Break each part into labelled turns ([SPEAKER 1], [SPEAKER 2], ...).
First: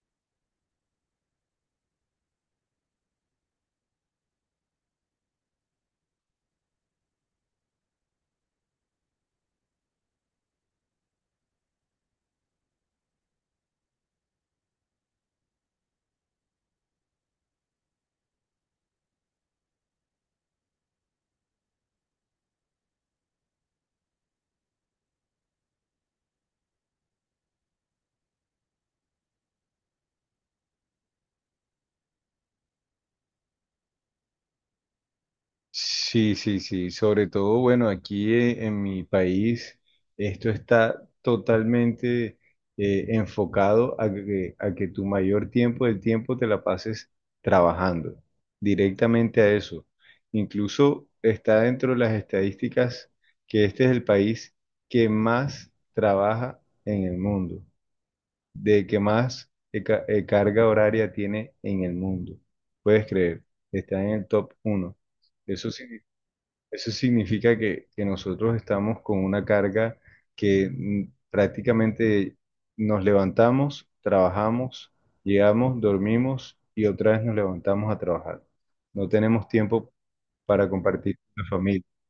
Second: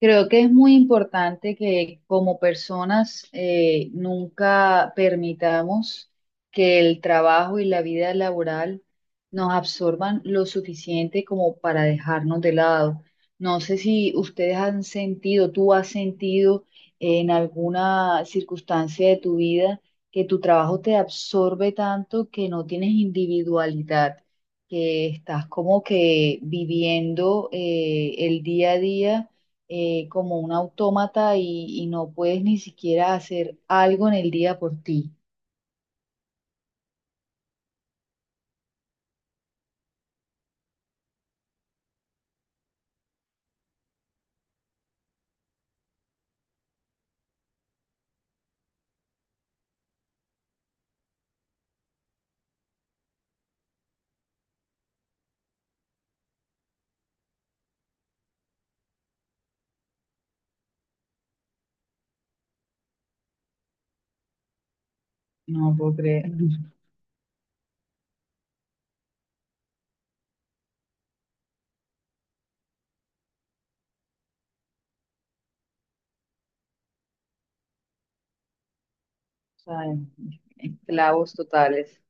[SPEAKER 1] Creo que es muy importante que como personas nunca permitamos que el trabajo y la vida laboral nos absorban lo suficiente como para dejarnos de lado. No sé si ustedes han sentido, tú has sentido en alguna circunstancia de tu vida que tu trabajo te absorbe tanto que no tienes individualidad, que estás como que viviendo el día a día como un autómata y no puedes ni siquiera hacer algo en el día por ti.
[SPEAKER 2] Sí, sí, sí. Sobre todo, bueno, aquí en mi país esto está totalmente, enfocado a que tu mayor tiempo del tiempo te la pases trabajando directamente a eso. Incluso está dentro de las estadísticas que este es el país que más trabaja en el mundo, de que más carga horaria tiene en el mundo. ¿Puedes creer? Está en el top uno. Eso
[SPEAKER 1] No puedo
[SPEAKER 2] significa
[SPEAKER 1] creer.
[SPEAKER 2] Eso significa que nosotros estamos con una carga que prácticamente nos levantamos, trabajamos, llegamos, dormimos y otra vez nos levantamos a trabajar. No tenemos
[SPEAKER 1] O sea,
[SPEAKER 2] tiempo para compartir
[SPEAKER 1] esclavos
[SPEAKER 2] con la familia.
[SPEAKER 1] totales.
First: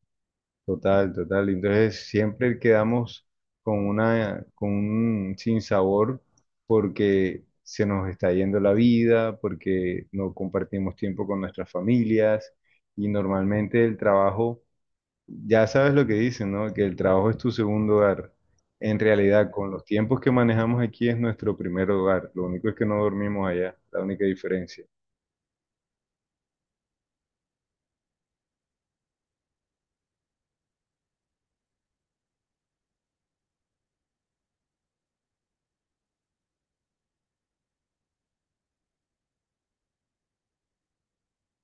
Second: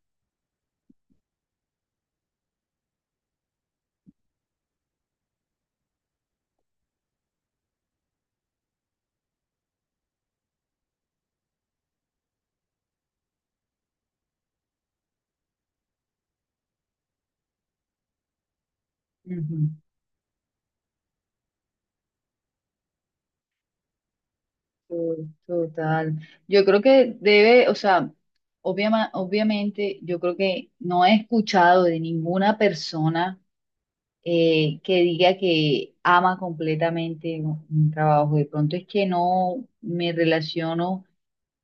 [SPEAKER 2] Total, total. Entonces siempre quedamos con un sinsabor porque se nos está yendo la vida, porque no compartimos tiempo con nuestras familias, y normalmente el trabajo, ya sabes lo que dicen, ¿no? Que el trabajo es tu segundo hogar. En realidad,
[SPEAKER 1] Ujú.
[SPEAKER 2] con los tiempos que manejamos aquí es nuestro primer hogar. Lo único es que no dormimos allá, la única diferencia.
[SPEAKER 1] To- Total. Yo creo que debe, o sea, obviamente yo creo que no he escuchado de ninguna persona que diga que ama completamente un trabajo. De pronto es que no me relaciono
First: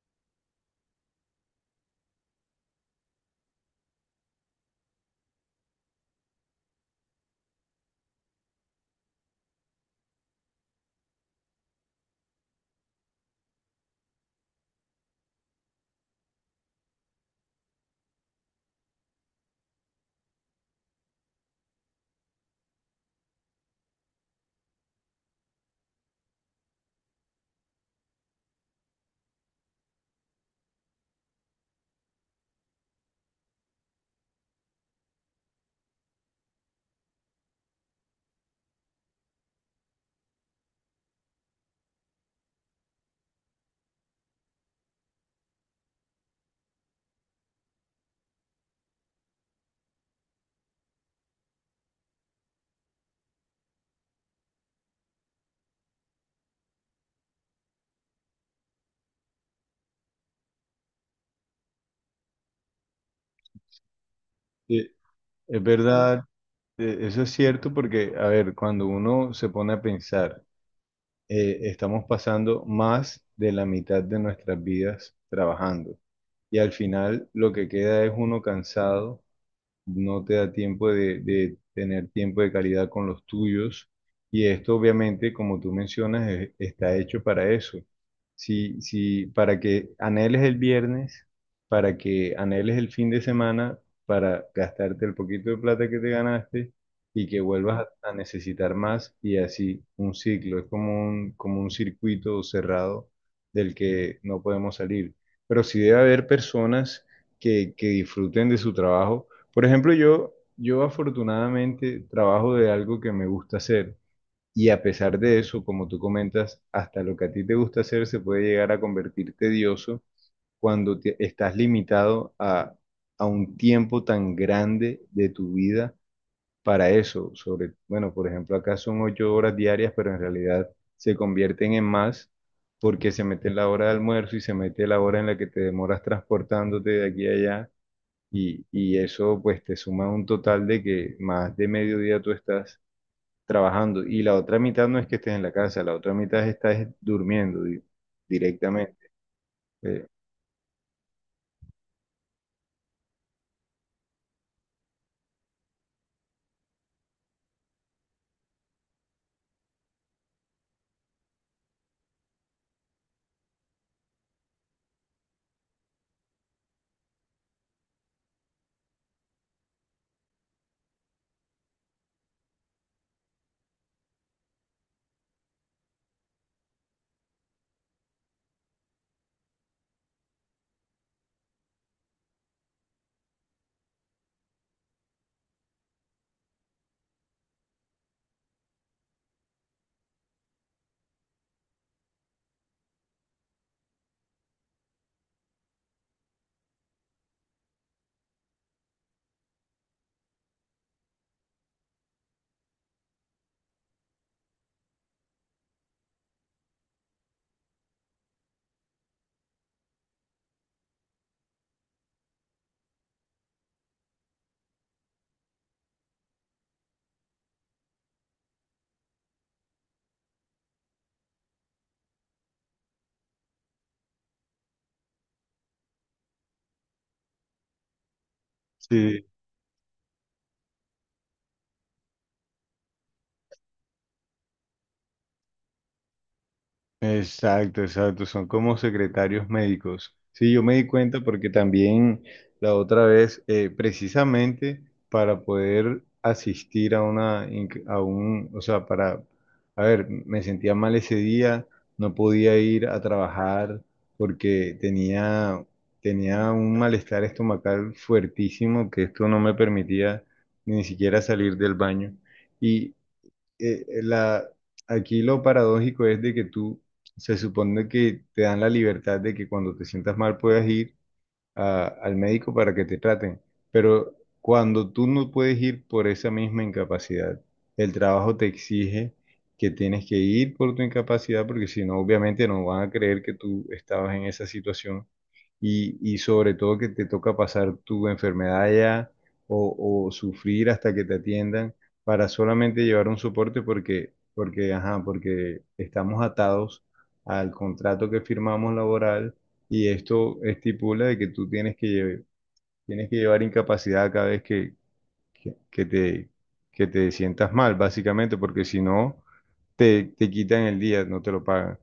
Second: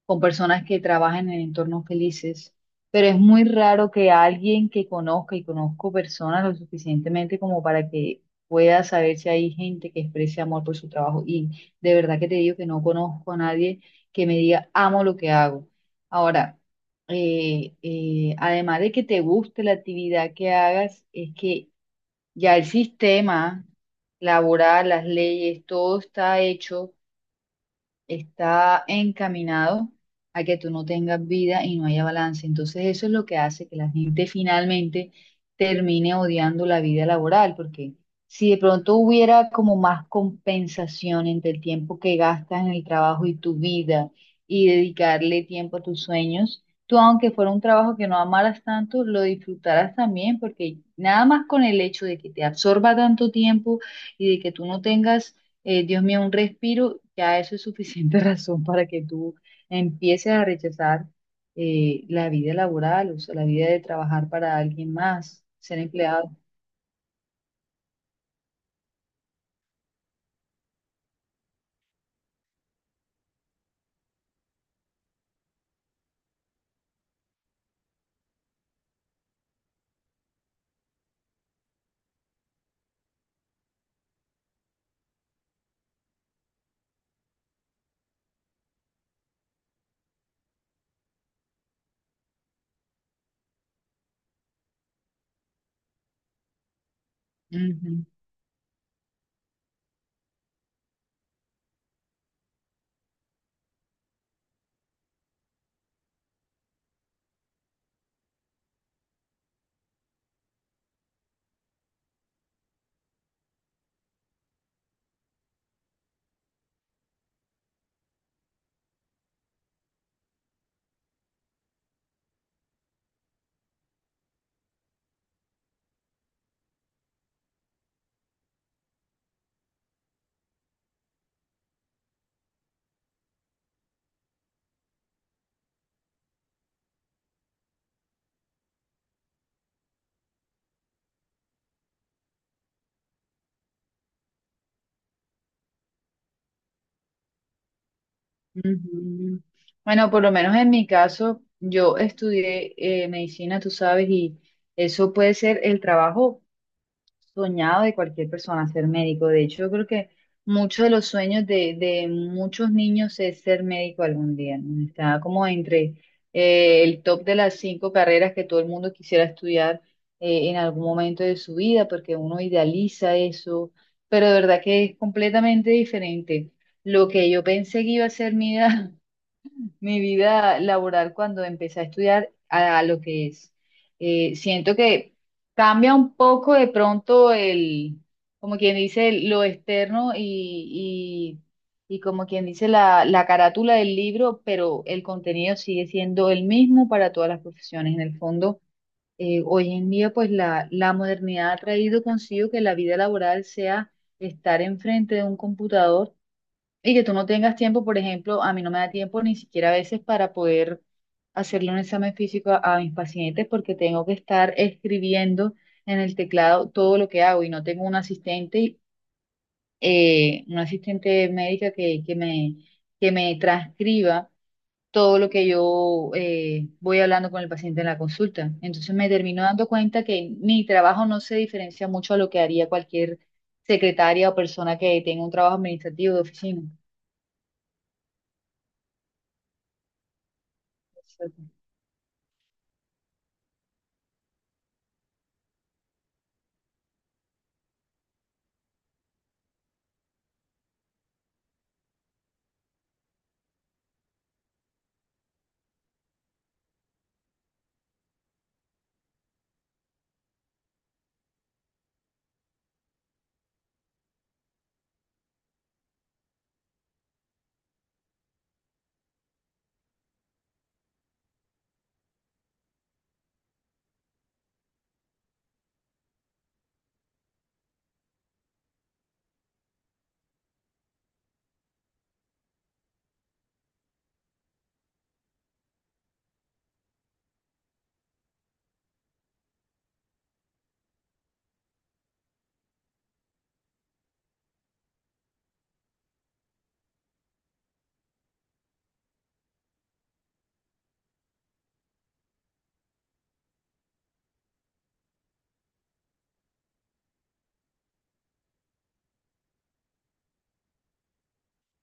[SPEAKER 1] con personas que trabajan en entornos felices, pero es muy raro que alguien que conozca y conozco personas lo suficientemente como para que pueda saber si hay gente que exprese amor por su trabajo. Y de verdad que te digo que no conozco a nadie que me diga, amo lo que hago. Ahora, además de que te guste la actividad que hagas, es que ya el sistema laboral, las leyes, todo está hecho, está encaminado a que tú no tengas vida y no haya balance. Entonces eso es lo que hace que la gente finalmente termine odiando la vida laboral, porque si de pronto hubiera como más compensación entre el tiempo que gastas en el trabajo y tu vida y dedicarle tiempo a tus sueños, tú aunque fuera un trabajo que no amaras tanto, lo disfrutarás también, porque nada más con el hecho de que te absorba tanto tiempo y de que tú no tengas, Dios mío, un respiro, ya eso es suficiente razón para que tú empieces a rechazar la vida laboral, o sea, la vida de trabajar para
[SPEAKER 2] Sí,
[SPEAKER 1] alguien más,
[SPEAKER 2] es
[SPEAKER 1] ser
[SPEAKER 2] verdad,
[SPEAKER 1] empleado.
[SPEAKER 2] eso es cierto porque, a ver, cuando uno se pone a pensar, estamos pasando más de la mitad de nuestras vidas trabajando, y al final lo que queda es uno cansado. No te da tiempo de tener tiempo de calidad con los tuyos. Y esto obviamente, como tú mencionas, está hecho para eso. Si, si, para que anheles el viernes, para que anheles el fin de semana, para gastarte el poquito de plata que te ganaste y que vuelvas a necesitar más, y así un ciclo. Es como un circuito cerrado del que no podemos salir. Pero sí debe haber personas que disfruten de su trabajo. Por ejemplo, yo afortunadamente trabajo de algo que me gusta hacer, y a pesar de eso, como tú comentas, hasta lo que a ti te gusta hacer se puede llegar a convertir tedioso cuando estás limitado a un tiempo tan grande de tu vida para eso. Sobre, bueno, por ejemplo, acá son 8 horas diarias, pero en realidad se convierten en más porque se mete la hora de almuerzo y se mete la hora en la que te demoras transportándote de aquí a allá, y eso pues te suma un total de que más de mediodía tú estás trabajando, y la otra mitad no es que estés en la casa, la otra mitad estás durmiendo directamente.
[SPEAKER 1] Ujú.
[SPEAKER 2] Eh,
[SPEAKER 1] Bueno, por lo menos en mi caso, yo estudié medicina, tú sabes, y eso puede ser el trabajo soñado de cualquier persona, ser médico. De hecho, yo creo que muchos de los sueños de muchos niños es ser médico algún día, ¿no? Está como entre el top de las cinco carreras que todo el mundo quisiera estudiar en algún momento de su vida, porque uno idealiza eso, pero de verdad que es completamente diferente. Lo que yo pensé que iba a ser mi vida, mi vida laboral cuando empecé a estudiar a lo que es. Siento que cambia un poco de pronto el, como quien dice, lo externo y como quien dice la carátula del libro, pero el contenido sigue siendo el mismo para todas las profesiones. En el fondo, hoy en día, pues la modernidad ha traído consigo que la vida laboral sea estar enfrente de un computador y que tú no tengas tiempo, por ejemplo, a mí no me da tiempo ni siquiera a veces para poder hacerle un examen físico a mis pacientes porque tengo que estar escribiendo en el teclado todo lo que hago y no tengo un asistente, una asistente médica que me transcriba todo lo que yo voy hablando con el paciente en la consulta. Entonces me
[SPEAKER 2] sí.
[SPEAKER 1] termino dando cuenta que mi trabajo no se diferencia mucho a lo que haría cualquier secretaria o persona que tenga un trabajo administrativo de oficina.
[SPEAKER 2] Exacto, exacto, son como secretarios médicos. Sí, yo me di cuenta porque también la otra vez, precisamente para poder asistir a una, a un, o sea, para, a ver, me sentía mal ese día, no podía ir a trabajar porque tenía un malestar estomacal fuertísimo que esto no me permitía ni siquiera salir del baño. eh, eh, la, Aquí lo paradójico es de que tú, se supone que te dan la libertad de que cuando te sientas mal puedas ir al médico para que te traten. Pero cuando tú no puedes ir por esa misma incapacidad, el trabajo te exige que tienes que ir por tu incapacidad porque si no, obviamente no van a creer que tú estabas en esa situación, y sobre todo que te toca pasar tu enfermedad allá, o sufrir hasta que te atiendan para solamente llevar un soporte porque, ajá, porque estamos atados al contrato que firmamos laboral, y esto estipula de que tú tienes que, tienes que llevar incapacidad cada vez que, que te, que te sientas mal, básicamente, porque si no, te quitan el día, no te lo pagan.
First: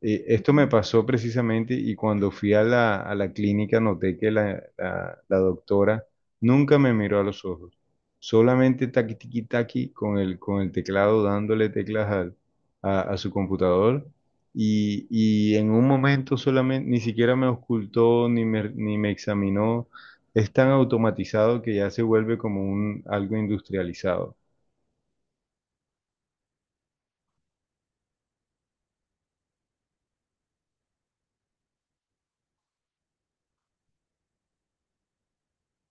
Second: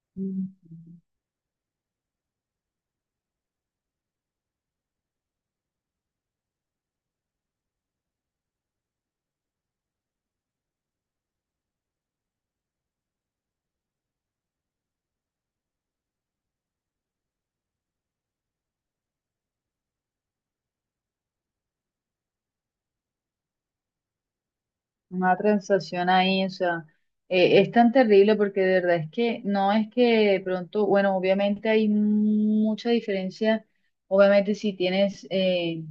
[SPEAKER 1] Mm,
[SPEAKER 2] Esto me pasó precisamente, y cuando fui a a la clínica noté que la doctora nunca me miró a los ojos, solamente taqui tiqui taqui con el teclado dándole teclas a su computador, y en un momento solamente ni siquiera me ocultó ni me examinó. Es tan automatizado que ya se vuelve como algo industrializado.
[SPEAKER 1] Una transacción ahí, o sea, es tan terrible porque de verdad es que no es que de pronto, bueno, obviamente hay mucha diferencia, obviamente si tienes eh,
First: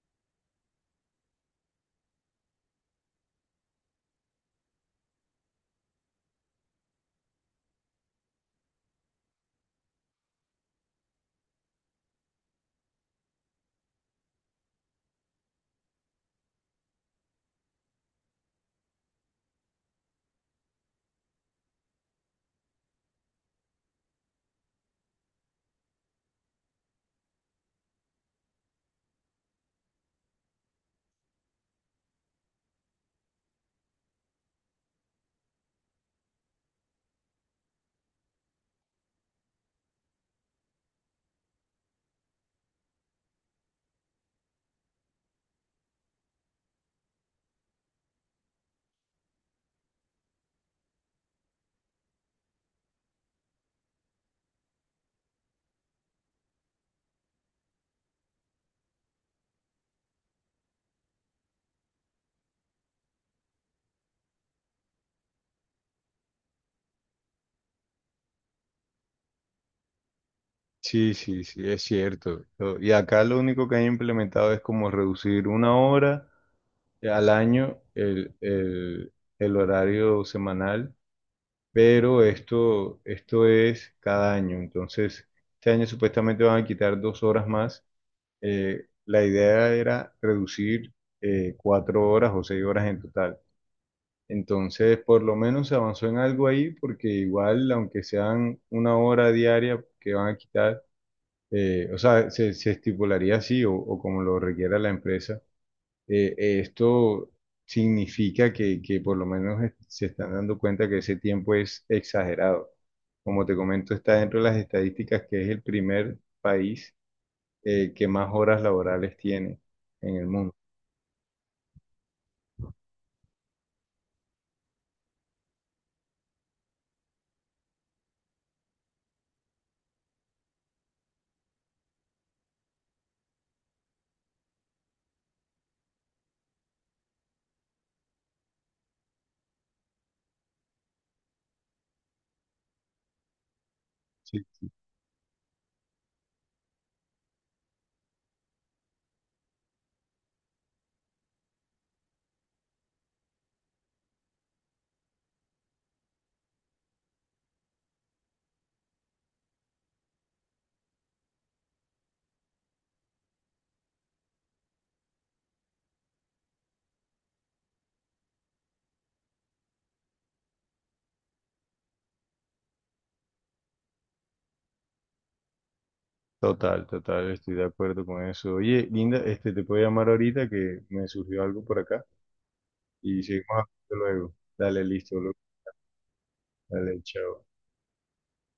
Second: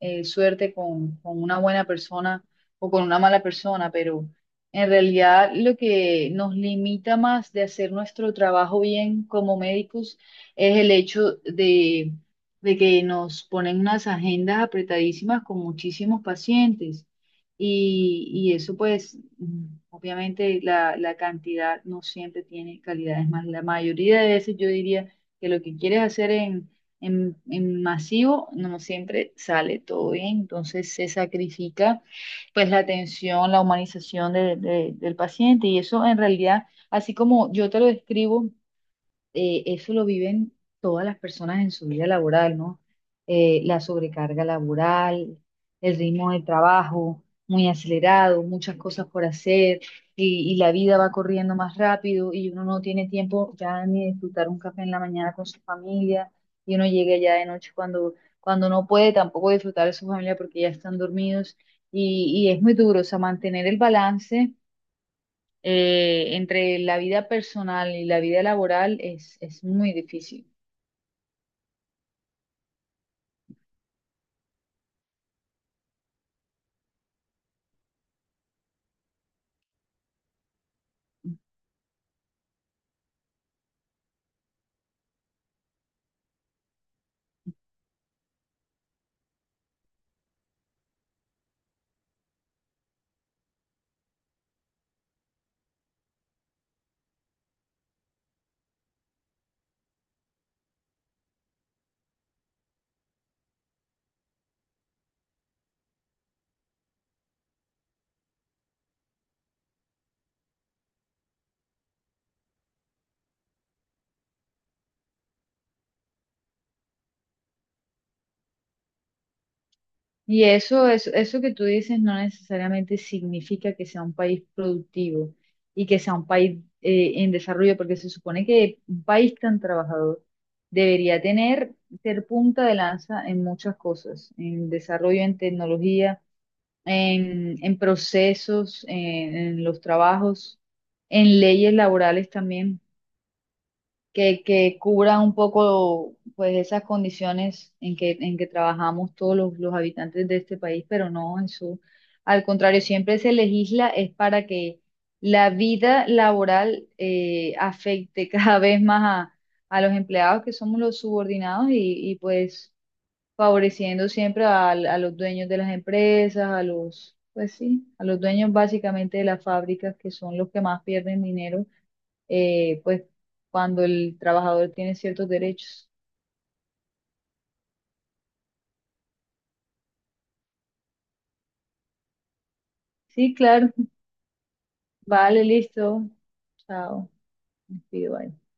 [SPEAKER 1] eh, suerte con una buena persona o con una mala persona, pero en realidad lo que nos limita más de hacer nuestro trabajo bien como médicos es el hecho de que nos ponen unas agendas apretadísimas con muchísimos pacientes. Y eso pues, mm, obviamente la cantidad no siempre tiene calidad, es más, la mayoría de veces yo diría que lo que quieres hacer en masivo no siempre sale todo bien, entonces se sacrifica pues la atención, la humanización del paciente y eso en realidad, así como yo te lo describo, eso lo viven todas las personas en su vida laboral, ¿no? La sobrecarga laboral, el ritmo de trabajo muy acelerado, muchas cosas por hacer y la vida va corriendo más rápido y uno no tiene tiempo ya ni de disfrutar un café en la mañana con su familia y uno llega ya de noche cuando, cuando no puede tampoco disfrutar de su familia porque ya están dormidos y es muy duro, o sea, mantener el balance entre la vida personal y la vida laboral es muy difícil.
[SPEAKER 2] Sí, sí, sí, es cierto. Y acá lo único que han implementado es como reducir 1 hora al año el horario semanal, pero esto es cada año. Entonces, este año supuestamente van a quitar 2 horas más. La idea era reducir 4 horas o 6 horas en total. Entonces, por lo menos se avanzó en algo ahí, porque igual, aunque sean una hora diaria que van a quitar, o sea, se estipularía así, o como lo requiera la empresa. Esto significa que por lo menos se están dando cuenta que ese tiempo es exagerado. Como te comento, está dentro de las estadísticas que es el primer país que más horas laborales tiene en el
[SPEAKER 1] Y
[SPEAKER 2] mundo.
[SPEAKER 1] eso que tú dices no necesariamente significa que sea un país productivo y que sea un país en desarrollo, porque se supone que un país tan trabajador debería tener, ser punta de lanza en muchas cosas, en desarrollo, en tecnología, en procesos, en los trabajos, en leyes laborales también,
[SPEAKER 2] Sí, sí.
[SPEAKER 1] que cubra un poco pues esas condiciones en que trabajamos todos los habitantes de este país, pero no, eso, al contrario, siempre se legisla es para que la vida laboral afecte cada vez más a los empleados que somos los subordinados pues favoreciendo siempre a los dueños de las empresas, a los, pues sí, a los dueños básicamente de las fábricas que son los que más pierden dinero, pues cuando el trabajador tiene ciertos derechos.
[SPEAKER 2] Total, total, estoy de acuerdo con eso. Oye, Linda, este, te puedo llamar ahorita que me surgió algo por acá y
[SPEAKER 1] Sí,
[SPEAKER 2] seguimos
[SPEAKER 1] claro,
[SPEAKER 2] hablando luego. Dale, listo, luego.
[SPEAKER 1] vale, listo.
[SPEAKER 2] Dale,
[SPEAKER 1] Chao.
[SPEAKER 2] chao.
[SPEAKER 1] Me despido, bye.